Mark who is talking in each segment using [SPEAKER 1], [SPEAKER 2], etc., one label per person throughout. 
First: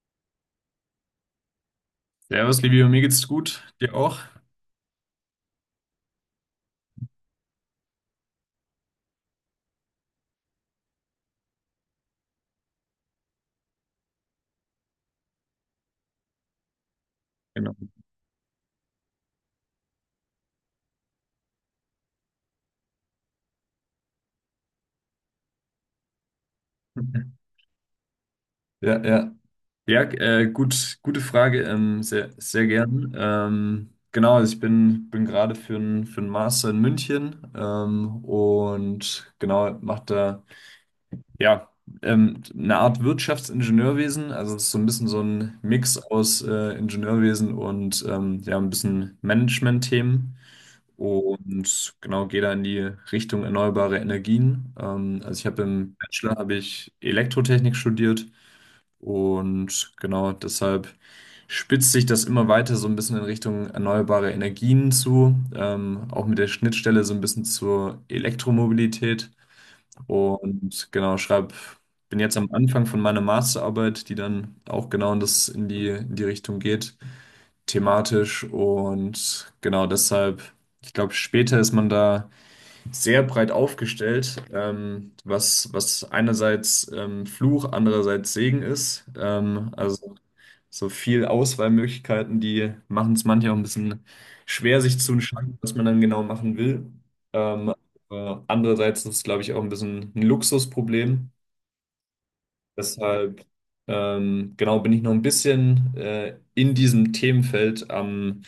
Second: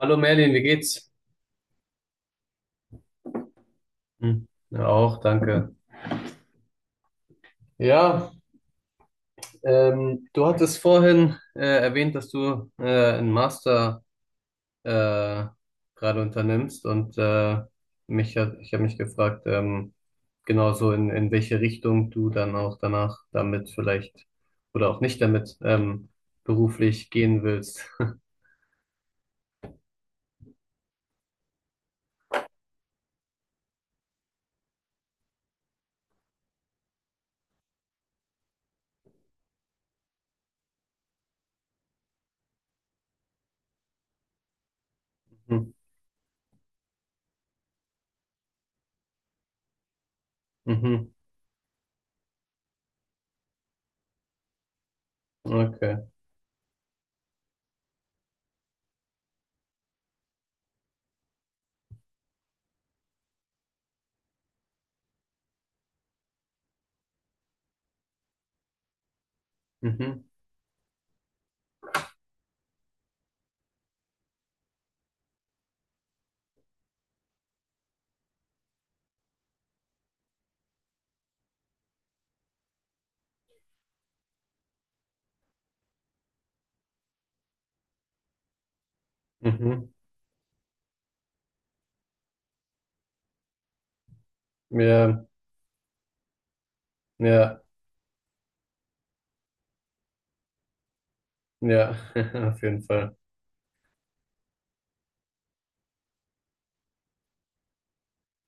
[SPEAKER 1] Hallo Merlin, wie geht's?
[SPEAKER 2] Servus, Livio, mir geht's gut. Dir auch?
[SPEAKER 1] Hm, ja, auch, danke. Ja, Du hattest vorhin erwähnt, dass du einen Master äh, gerade unternimmst und
[SPEAKER 2] Genau.
[SPEAKER 1] ich habe mich gefragt, genau so in welche Richtung du dann auch danach damit vielleicht oder auch nicht damit beruflich gehen willst.
[SPEAKER 2] Ja. Ja, gut, gute Frage. Sehr, sehr gern. Genau, also ich bin gerade für einen Master in München und genau, mache da ja eine Art Wirtschaftsingenieurwesen. Also es ist so ein bisschen so ein
[SPEAKER 1] Hm,
[SPEAKER 2] Mix aus Ingenieurwesen und ja, ein bisschen Management-Themen.
[SPEAKER 1] mhm,
[SPEAKER 2] Und genau, gehe da in die Richtung erneuerbare Energien. Also ich habe im
[SPEAKER 1] okay.
[SPEAKER 2] Bachelor habe ich Elektrotechnik studiert und genau deshalb spitzt sich das immer weiter so ein bisschen in Richtung erneuerbare Energien zu, auch mit der Schnittstelle so ein bisschen zur Elektromobilität.
[SPEAKER 1] Mhm,
[SPEAKER 2] Und genau, bin jetzt am Anfang von meiner Masterarbeit, die dann auch genau in die Richtung geht thematisch. Und genau deshalb, ich glaube, später ist man da sehr breit aufgestellt, was, was einerseits Fluch, andererseits Segen ist.
[SPEAKER 1] mhm.
[SPEAKER 2] Also so viel Auswahlmöglichkeiten, die machen es manchmal auch ein bisschen schwer, sich zu
[SPEAKER 1] Ja,
[SPEAKER 2] entscheiden, was man dann genau machen will.
[SPEAKER 1] ja,
[SPEAKER 2] Ähm, Andererseits ist es, glaube ich, auch ein bisschen ein Luxusproblem.
[SPEAKER 1] ja, auf jeden Fall.
[SPEAKER 2] Deshalb, genau, bin ich noch ein bisschen in diesem Themenfeld am,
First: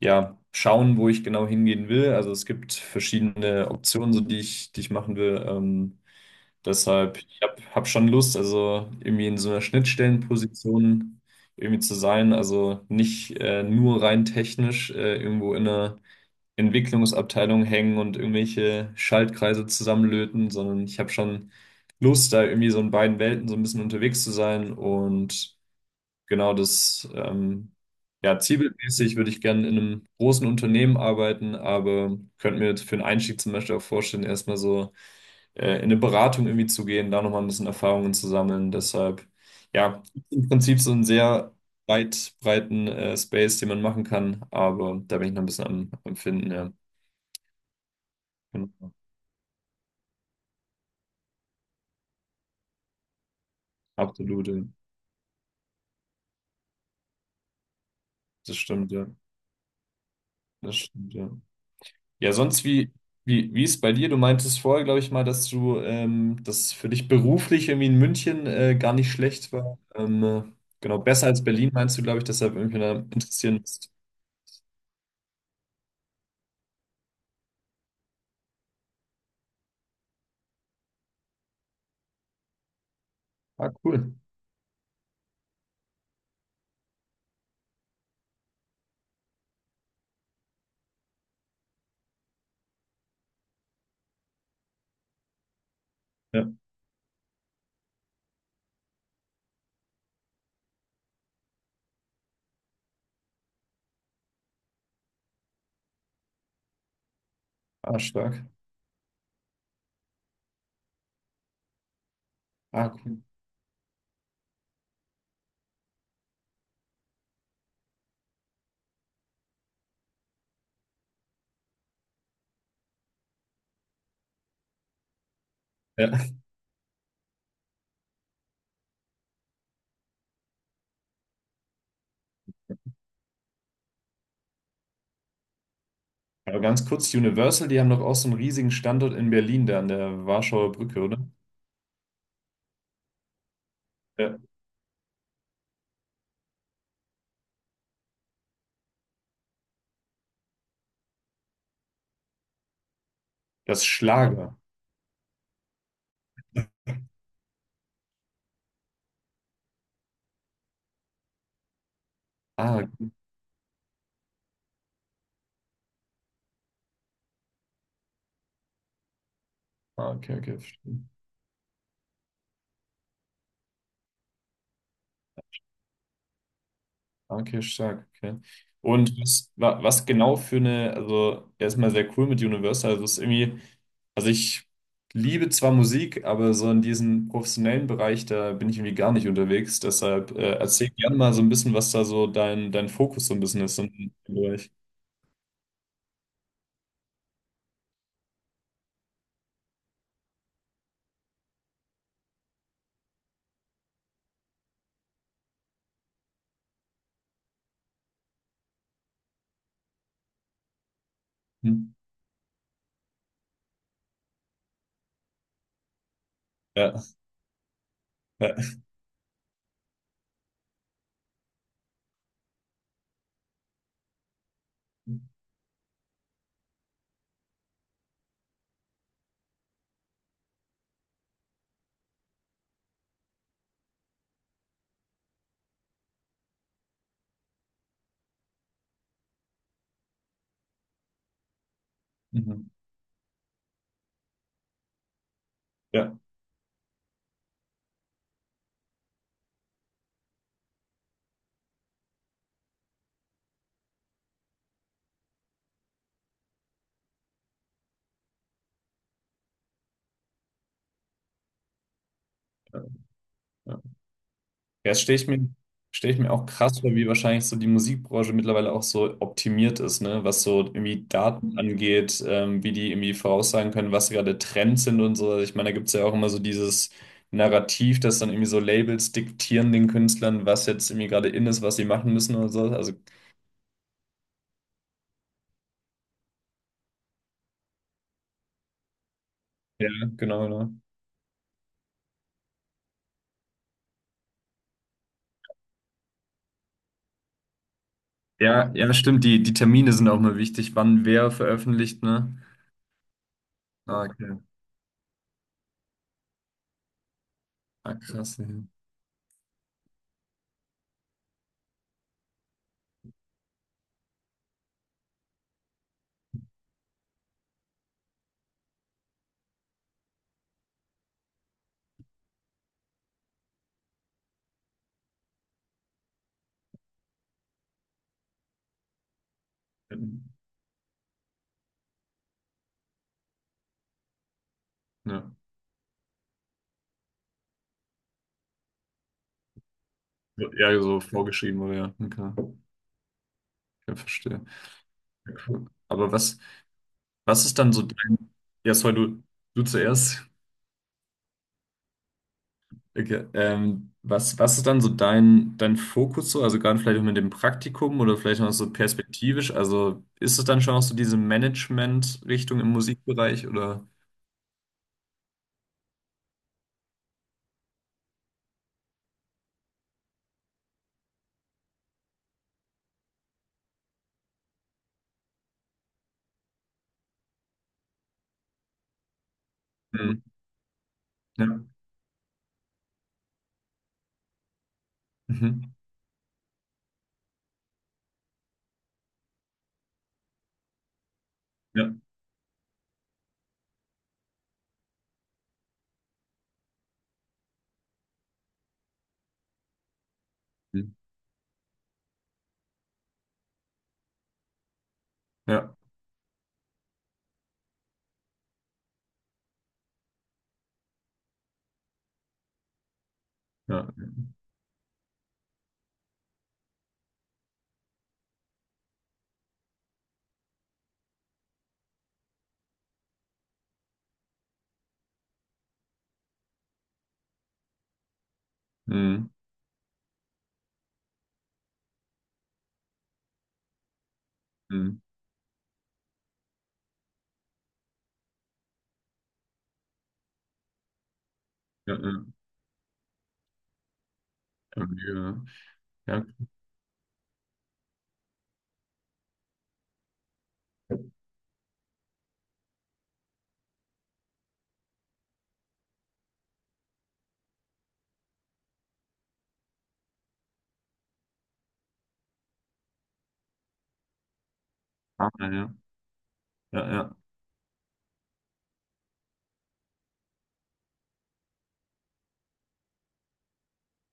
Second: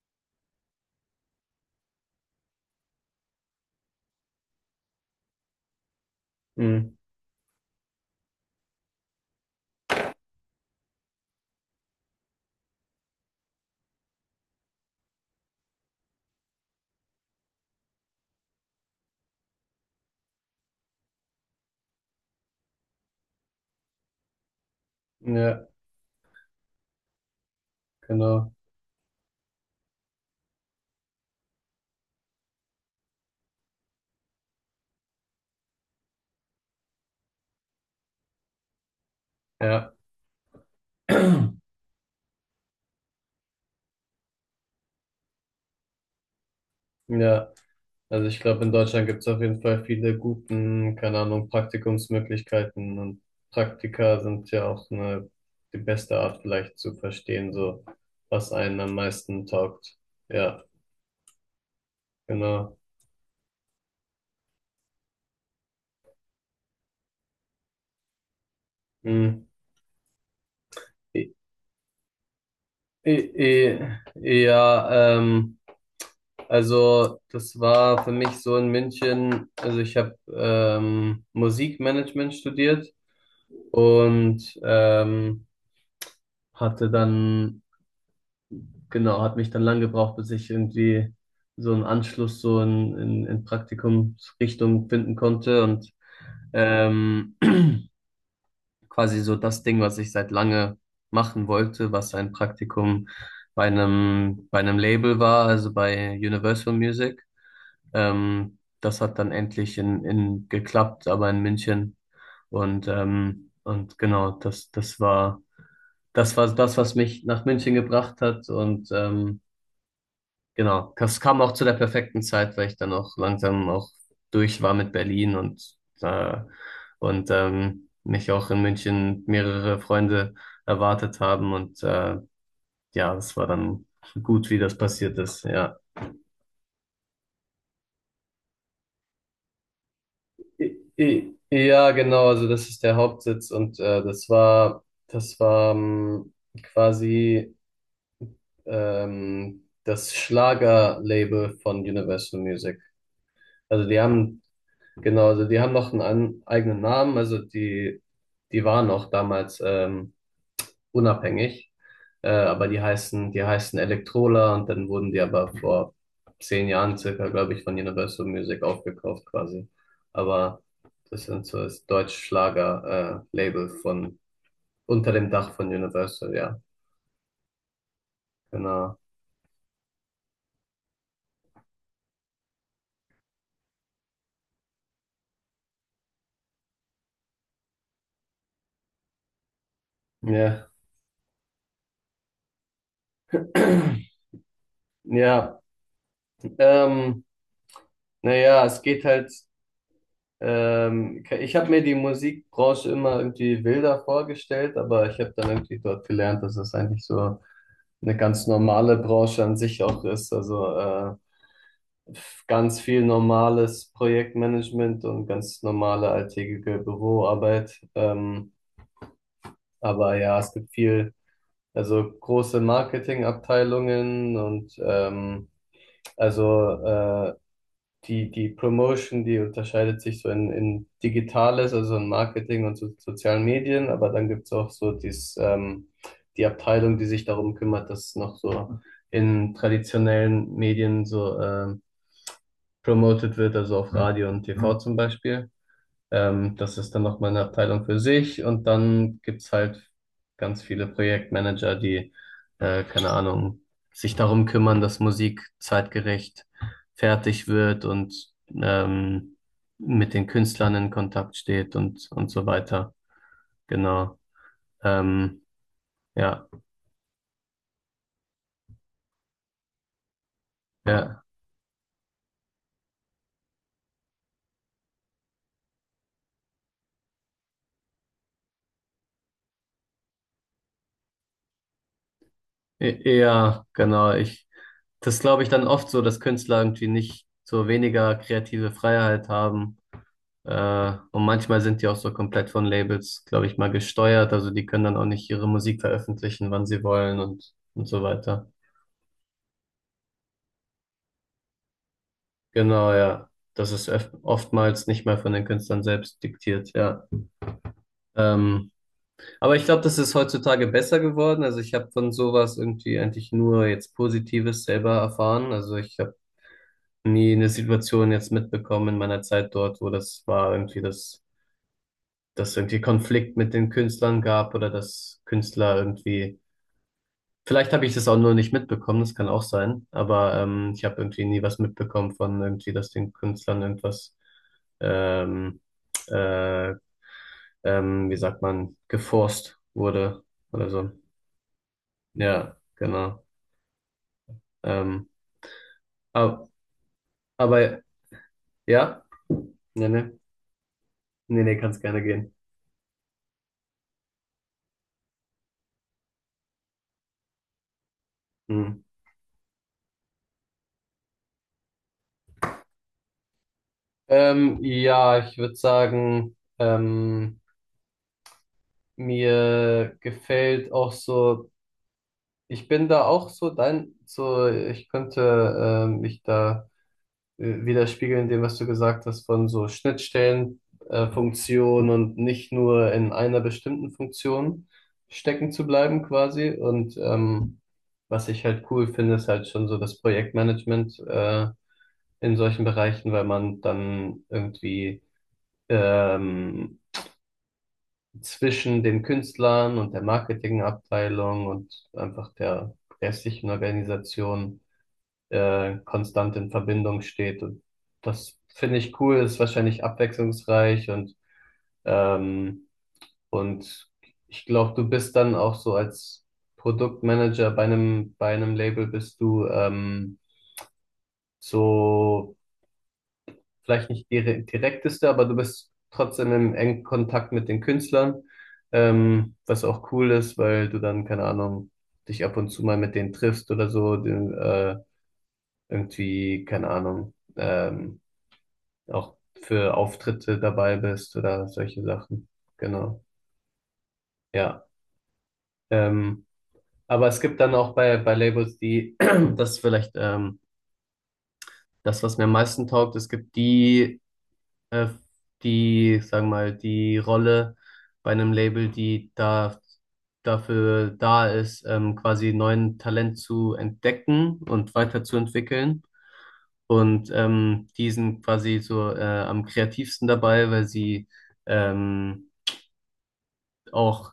[SPEAKER 2] ja, schauen, wo ich genau hingehen will. Also es gibt verschiedene Optionen, so die ich machen will.
[SPEAKER 1] Mhm,
[SPEAKER 2] Deshalb, ich hab schon Lust, also irgendwie in so einer Schnittstellenposition irgendwie zu sein. Also nicht nur rein technisch irgendwo in einer Entwicklungsabteilung hängen und irgendwelche Schaltkreise zusammenlöten, sondern ich habe schon Lust, da irgendwie so in beiden Welten so ein bisschen unterwegs zu sein. Und
[SPEAKER 1] ja,
[SPEAKER 2] genau ja,
[SPEAKER 1] genau.
[SPEAKER 2] zielbildmäßig würde ich gerne in einem großen Unternehmen arbeiten, aber könnte mir jetzt für einen Einstieg zum Beispiel auch vorstellen, erstmal so in eine Beratung irgendwie zu gehen, da nochmal ein bisschen Erfahrungen zu sammeln. Deshalb,
[SPEAKER 1] Ja,
[SPEAKER 2] ja, im Prinzip so ein sehr weit breiten Space, den man machen kann, aber da bin ich noch ein bisschen am, am Finden, ja.
[SPEAKER 1] ja. Also ich glaube, in
[SPEAKER 2] Genau.
[SPEAKER 1] Deutschland gibt es auf jeden Fall viele guten, keine Ahnung, Praktikumsmöglichkeiten, und Praktika
[SPEAKER 2] Absolut,
[SPEAKER 1] sind
[SPEAKER 2] ja.
[SPEAKER 1] ja auch eine, die beste Art vielleicht zu verstehen, so was
[SPEAKER 2] Das
[SPEAKER 1] einen
[SPEAKER 2] stimmt,
[SPEAKER 1] am
[SPEAKER 2] ja.
[SPEAKER 1] meisten taugt. Ja,
[SPEAKER 2] Das stimmt, ja. Ja, sonst
[SPEAKER 1] genau.
[SPEAKER 2] wie ist bei dir? Du meintest vorher, glaube ich mal, dass du, dass für dich beruflich irgendwie in München gar nicht
[SPEAKER 1] Hm.
[SPEAKER 2] schlecht war. Genau, besser
[SPEAKER 1] I-
[SPEAKER 2] als Berlin meinst du, glaube ich, deshalb irgendwie da interessieren bist.
[SPEAKER 1] Ja, ähm, also das war für mich so in München. Also ich habe Musikmanagement studiert
[SPEAKER 2] Ah, cool.
[SPEAKER 1] und hatte dann genau, hat mich dann lang gebraucht, bis ich irgendwie so einen Anschluss so in Praktikumsrichtung finden konnte und
[SPEAKER 2] Ja.
[SPEAKER 1] ähm, quasi so das Ding, was ich seit lange machen wollte, was ein Praktikum bei einem Label war, also bei Universal Music.
[SPEAKER 2] Ah, stark.
[SPEAKER 1] Das hat dann endlich in geklappt, aber in München. Und,
[SPEAKER 2] Ah, cool.
[SPEAKER 1] ähm, und genau, das war, das war das, was mich nach München gebracht hat, und genau, das kam auch zu der perfekten Zeit, weil ich dann auch langsam auch durch war mit Berlin und
[SPEAKER 2] Ja.
[SPEAKER 1] äh, mich auch in München mehrere Freunde erwartet haben und ja, das war dann gut, wie das passiert ist. Ja,
[SPEAKER 2] Aber ganz kurz, Universal, die haben doch auch so einen riesigen Standort in Berlin, da an der Warschauer Brücke, oder?
[SPEAKER 1] ja, genau. Also das ist der Hauptsitz und
[SPEAKER 2] Ja.
[SPEAKER 1] das war quasi das Schlagerlabel von Universal Music.
[SPEAKER 2] Das
[SPEAKER 1] Also die haben
[SPEAKER 2] Schlager.
[SPEAKER 1] Genau, also die haben noch eigenen Namen, also die, die waren noch damals unabhängig, aber
[SPEAKER 2] Ah,
[SPEAKER 1] die heißen Electrola, und dann wurden die aber vor zehn Jahren circa, glaube ich, von Universal Music aufgekauft quasi.
[SPEAKER 2] ah, okay, okay,
[SPEAKER 1] Aber
[SPEAKER 2] verstehe.
[SPEAKER 1] das sind so das Deutschschlager-Label von unter dem Dach von Universal, ja,
[SPEAKER 2] Okay, stark, okay.
[SPEAKER 1] genau.
[SPEAKER 2] Und was genau für eine, also erstmal sehr cool mit Universal, also es ist irgendwie, also ich liebe zwar Musik, aber so in diesem professionellen Bereich, da bin ich irgendwie gar nicht unterwegs, deshalb
[SPEAKER 1] Ja,
[SPEAKER 2] erzähl gerne mal so ein bisschen, was da so dein Fokus so ein bisschen ist in Bereich.
[SPEAKER 1] ja, ähm, naja, es geht halt. Ich habe mir die Musikbranche immer irgendwie wilder vorgestellt, aber ich habe dann irgendwie dort gelernt, dass es eigentlich so eine ganz normale Branche an sich auch ist.
[SPEAKER 2] Hm?
[SPEAKER 1] Ganz viel normales Projektmanagement und ganz normale alltägliche
[SPEAKER 2] Ja,
[SPEAKER 1] Büroarbeit.
[SPEAKER 2] ja.
[SPEAKER 1] Aber ja, es gibt viel, also große Marketingabteilungen und ähm, also äh, die Promotion, die unterscheidet sich so in Digitales, also in Marketing und so, sozialen Medien, aber dann gibt's auch so die Abteilung, die sich darum kümmert, dass noch so in traditionellen Medien so
[SPEAKER 2] Mhm.
[SPEAKER 1] promoted wird, also auf Radio und TV, mhm, zum Beispiel.
[SPEAKER 2] Ja.
[SPEAKER 1] Das ist dann nochmal eine Abteilung für sich, und dann gibt's halt ganz viele Projektmanager, die, keine Ahnung, sich darum kümmern, dass Musik zeitgerecht fertig wird und ähm, mit den Künstlern in Kontakt steht, und so weiter.
[SPEAKER 2] Ja.
[SPEAKER 1] Genau.
[SPEAKER 2] Ja, das stelle ich
[SPEAKER 1] Ähm,
[SPEAKER 2] mir, stell ich mir auch
[SPEAKER 1] ja,
[SPEAKER 2] krass vor, wie wahrscheinlich so die Musikbranche mittlerweile auch so optimiert ist, ne? Was so irgendwie
[SPEAKER 1] ja,
[SPEAKER 2] Daten angeht, wie die irgendwie voraussagen können, was gerade Trends sind und so. Also ich meine, da gibt es ja auch immer so dieses Narrativ, dass dann irgendwie so Labels diktieren den Künstlern, was jetzt irgendwie gerade in ist, was sie machen müssen oder so. Also,
[SPEAKER 1] Ja, genau. Ich, das glaube ich dann oft so, dass Künstler irgendwie nicht so weniger kreative Freiheit haben.
[SPEAKER 2] ja, genau.
[SPEAKER 1] Und manchmal sind die auch so komplett von Labels, glaube ich, mal gesteuert. Also die können dann auch nicht ihre Musik veröffentlichen, wann sie wollen, und so weiter.
[SPEAKER 2] Ja, ja, stimmt. Die Termine sind auch mal wichtig, wann wer veröffentlicht, ne?
[SPEAKER 1] Genau, ja. Das ist
[SPEAKER 2] Ah, okay.
[SPEAKER 1] oftmals nicht mal von den Künstlern selbst diktiert, ja.
[SPEAKER 2] Ah, krass. Ja,
[SPEAKER 1] Ähm, aber ich glaube, das ist heutzutage besser geworden. Also ich habe von sowas irgendwie eigentlich nur jetzt Positives selber erfahren. Also ich habe nie eine Situation jetzt mitbekommen in meiner Zeit dort, wo das war irgendwie, dass irgendwie Konflikt mit den Künstlern gab oder dass Künstler irgendwie. Vielleicht habe ich das auch nur nicht mitbekommen, das kann auch sein, aber ich habe irgendwie nie was mitbekommen von irgendwie, dass den Künstlern irgendwas,
[SPEAKER 2] ja,
[SPEAKER 1] ähm, äh, wie sagt man, geforst wurde
[SPEAKER 2] so
[SPEAKER 1] oder
[SPEAKER 2] ja,
[SPEAKER 1] so.
[SPEAKER 2] so vorgeschrieben, oder ja. Okay.
[SPEAKER 1] Ja, genau.
[SPEAKER 2] Ich verstehe.
[SPEAKER 1] Ähm,
[SPEAKER 2] Ja, cool. Aber
[SPEAKER 1] aber,
[SPEAKER 2] was ist dann
[SPEAKER 1] aber
[SPEAKER 2] so dein, ja, sorry,
[SPEAKER 1] ja,
[SPEAKER 2] du
[SPEAKER 1] nee, nee,
[SPEAKER 2] zuerst.
[SPEAKER 1] nee, nee, kann's gerne gehen.
[SPEAKER 2] Okay. Was, was ist dann so dein Fokus so? Also gerade vielleicht auch mit dem Praktikum oder vielleicht noch so
[SPEAKER 1] Hm.
[SPEAKER 2] perspektivisch. Also ist es dann schon auch so diese Management-Richtung im Musikbereich oder?
[SPEAKER 1] Ja, ich würde sagen, mir gefällt auch so. Ich bin da auch so dein, so ich könnte mich da widerspiegeln in dem, was du gesagt hast, von so
[SPEAKER 2] Mhm.
[SPEAKER 1] Schnittstellen,
[SPEAKER 2] Ja.
[SPEAKER 1] Funktionen und nicht nur in einer bestimmten Funktion stecken zu
[SPEAKER 2] Mhm.
[SPEAKER 1] bleiben quasi. Und was ich halt cool finde, ist halt schon so das Projektmanagement
[SPEAKER 2] Ja.
[SPEAKER 1] in solchen Bereichen, weil man dann irgendwie ähm, zwischen den Künstlern und der
[SPEAKER 2] Mhm.
[SPEAKER 1] Marketingabteilung und einfach der restlichen Organisation
[SPEAKER 2] Ja.
[SPEAKER 1] konstant in Verbindung steht. Und das finde ich cool, ist wahrscheinlich abwechslungsreich und, ähm,
[SPEAKER 2] Ja.
[SPEAKER 1] und ich glaube, du bist dann auch so als Produktmanager bei einem Label bist du so vielleicht nicht direkteste, aber du bist trotzdem im engen Kontakt mit den Künstlern,
[SPEAKER 2] Mhm.
[SPEAKER 1] was auch cool ist, weil du dann, keine Ahnung, dich ab und zu mal mit denen triffst oder so, den,
[SPEAKER 2] Mhm.
[SPEAKER 1] irgendwie, keine Ahnung, auch für Auftritte dabei bist oder solche
[SPEAKER 2] Ja. Ja.
[SPEAKER 1] Sachen. Genau, ja.
[SPEAKER 2] Ja.
[SPEAKER 1] Ähm,
[SPEAKER 2] Ja.
[SPEAKER 1] aber es gibt dann auch bei Labels, die, das ist vielleicht das, was mir am meisten taugt. Es gibt die, äh, die, sagen wir mal, die Rolle bei einem Label, die da dafür da ist, quasi neuen Talent zu entdecken und
[SPEAKER 2] Ja. Ja. Ja.
[SPEAKER 1] weiterzuentwickeln.
[SPEAKER 2] Ja.
[SPEAKER 1] Und
[SPEAKER 2] Ja.
[SPEAKER 1] die sind quasi so am kreativsten dabei, weil sie ähm, auch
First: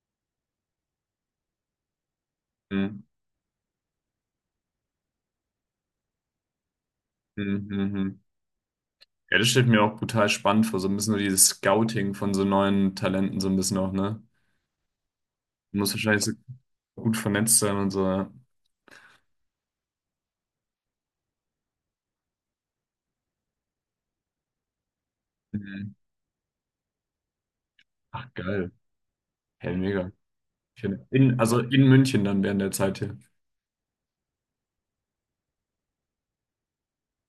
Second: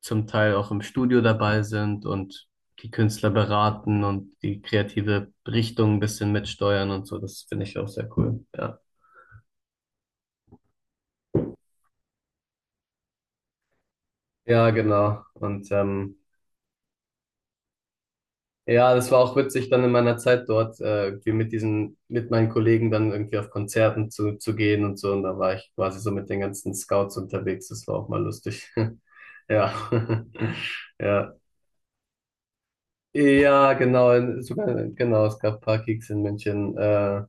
[SPEAKER 1] zum Teil auch im Studio dabei sind und die
[SPEAKER 2] Mhm.
[SPEAKER 1] Künstler beraten und die kreative Richtung ein bisschen mitsteuern und so. Das finde
[SPEAKER 2] Mhm.
[SPEAKER 1] ich auch sehr
[SPEAKER 2] Mhm.
[SPEAKER 1] cool. Ja,
[SPEAKER 2] Ja, das stellt mir auch brutal spannend vor, so ein bisschen so dieses Scouting von so neuen Talenten, so ein bisschen auch, ne?
[SPEAKER 1] ja, genau.
[SPEAKER 2] Du musst wahrscheinlich so gut vernetzt sein und so, ja.
[SPEAKER 1] Ja, das war auch witzig, dann in meiner Zeit dort irgendwie mit diesen, mit meinen Kollegen dann irgendwie auf Konzerten zu gehen und so. Und da war ich
[SPEAKER 2] Mhm.
[SPEAKER 1] quasi so mit den ganzen Scouts unterwegs. Das war auch mal
[SPEAKER 2] Ach,
[SPEAKER 1] lustig.
[SPEAKER 2] geil.
[SPEAKER 1] Ja.
[SPEAKER 2] Hey, mega.
[SPEAKER 1] Ja.
[SPEAKER 2] In, also in München dann während der Zeit hier.
[SPEAKER 1] Ja, genau. Sogar, genau, es gab ein paar Gigs in München.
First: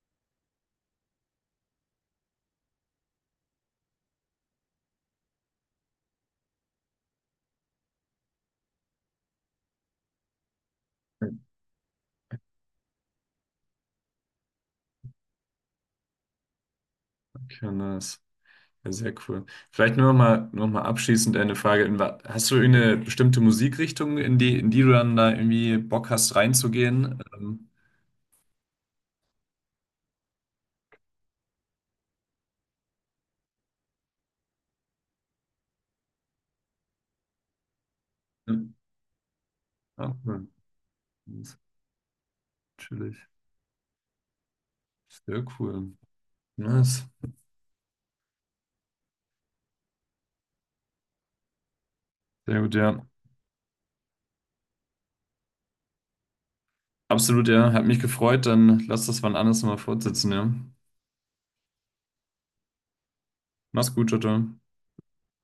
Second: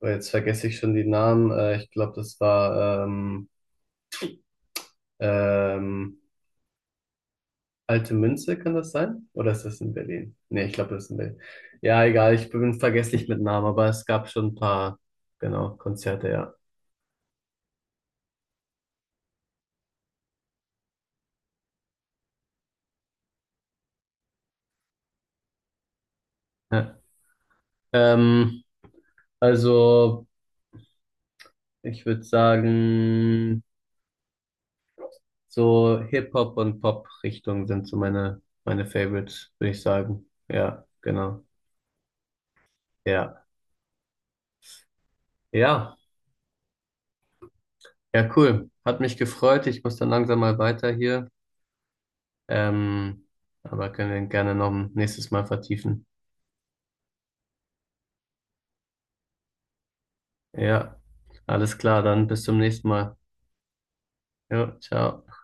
[SPEAKER 1] Oh, jetzt vergesse ich schon die Namen. Ich glaube, das war ähm, Alte Münze, kann das sein? Oder ist das in Berlin? Nee, ich glaube, das ist in Berlin. Ja, egal, ich bin vergesslich mit Namen, aber es gab schon ein paar, genau, Konzerte, ja.
[SPEAKER 2] Okay, nice. Ja, sehr cool. Vielleicht noch mal abschließend eine Frage. Hast du eine bestimmte Musikrichtung, in die du dann da irgendwie Bock hast,
[SPEAKER 1] Ja.
[SPEAKER 2] reinzugehen?
[SPEAKER 1] Ähm, also, ich würde sagen, so Hip-Hop und Pop-Richtung sind so
[SPEAKER 2] Ja,
[SPEAKER 1] meine Favorites, würde ich
[SPEAKER 2] ah,
[SPEAKER 1] sagen.
[SPEAKER 2] cool.
[SPEAKER 1] Ja, genau.
[SPEAKER 2] Natürlich.
[SPEAKER 1] Ja,
[SPEAKER 2] Sehr cool.
[SPEAKER 1] ja,
[SPEAKER 2] Nice.
[SPEAKER 1] ja, cool. Hat mich gefreut. Ich muss dann langsam mal weiter hier.
[SPEAKER 2] Sehr gut, ja.
[SPEAKER 1] Ähm, aber können wir gerne noch ein nächstes Mal vertiefen.
[SPEAKER 2] Absolut, ja. Hat mich gefreut. Dann lass das wann anders mal fortsetzen, ja.
[SPEAKER 1] Ja, alles klar, dann bis zum nächsten Mal.
[SPEAKER 2] Mach's gut, Jutta.
[SPEAKER 1] Jo, ciao.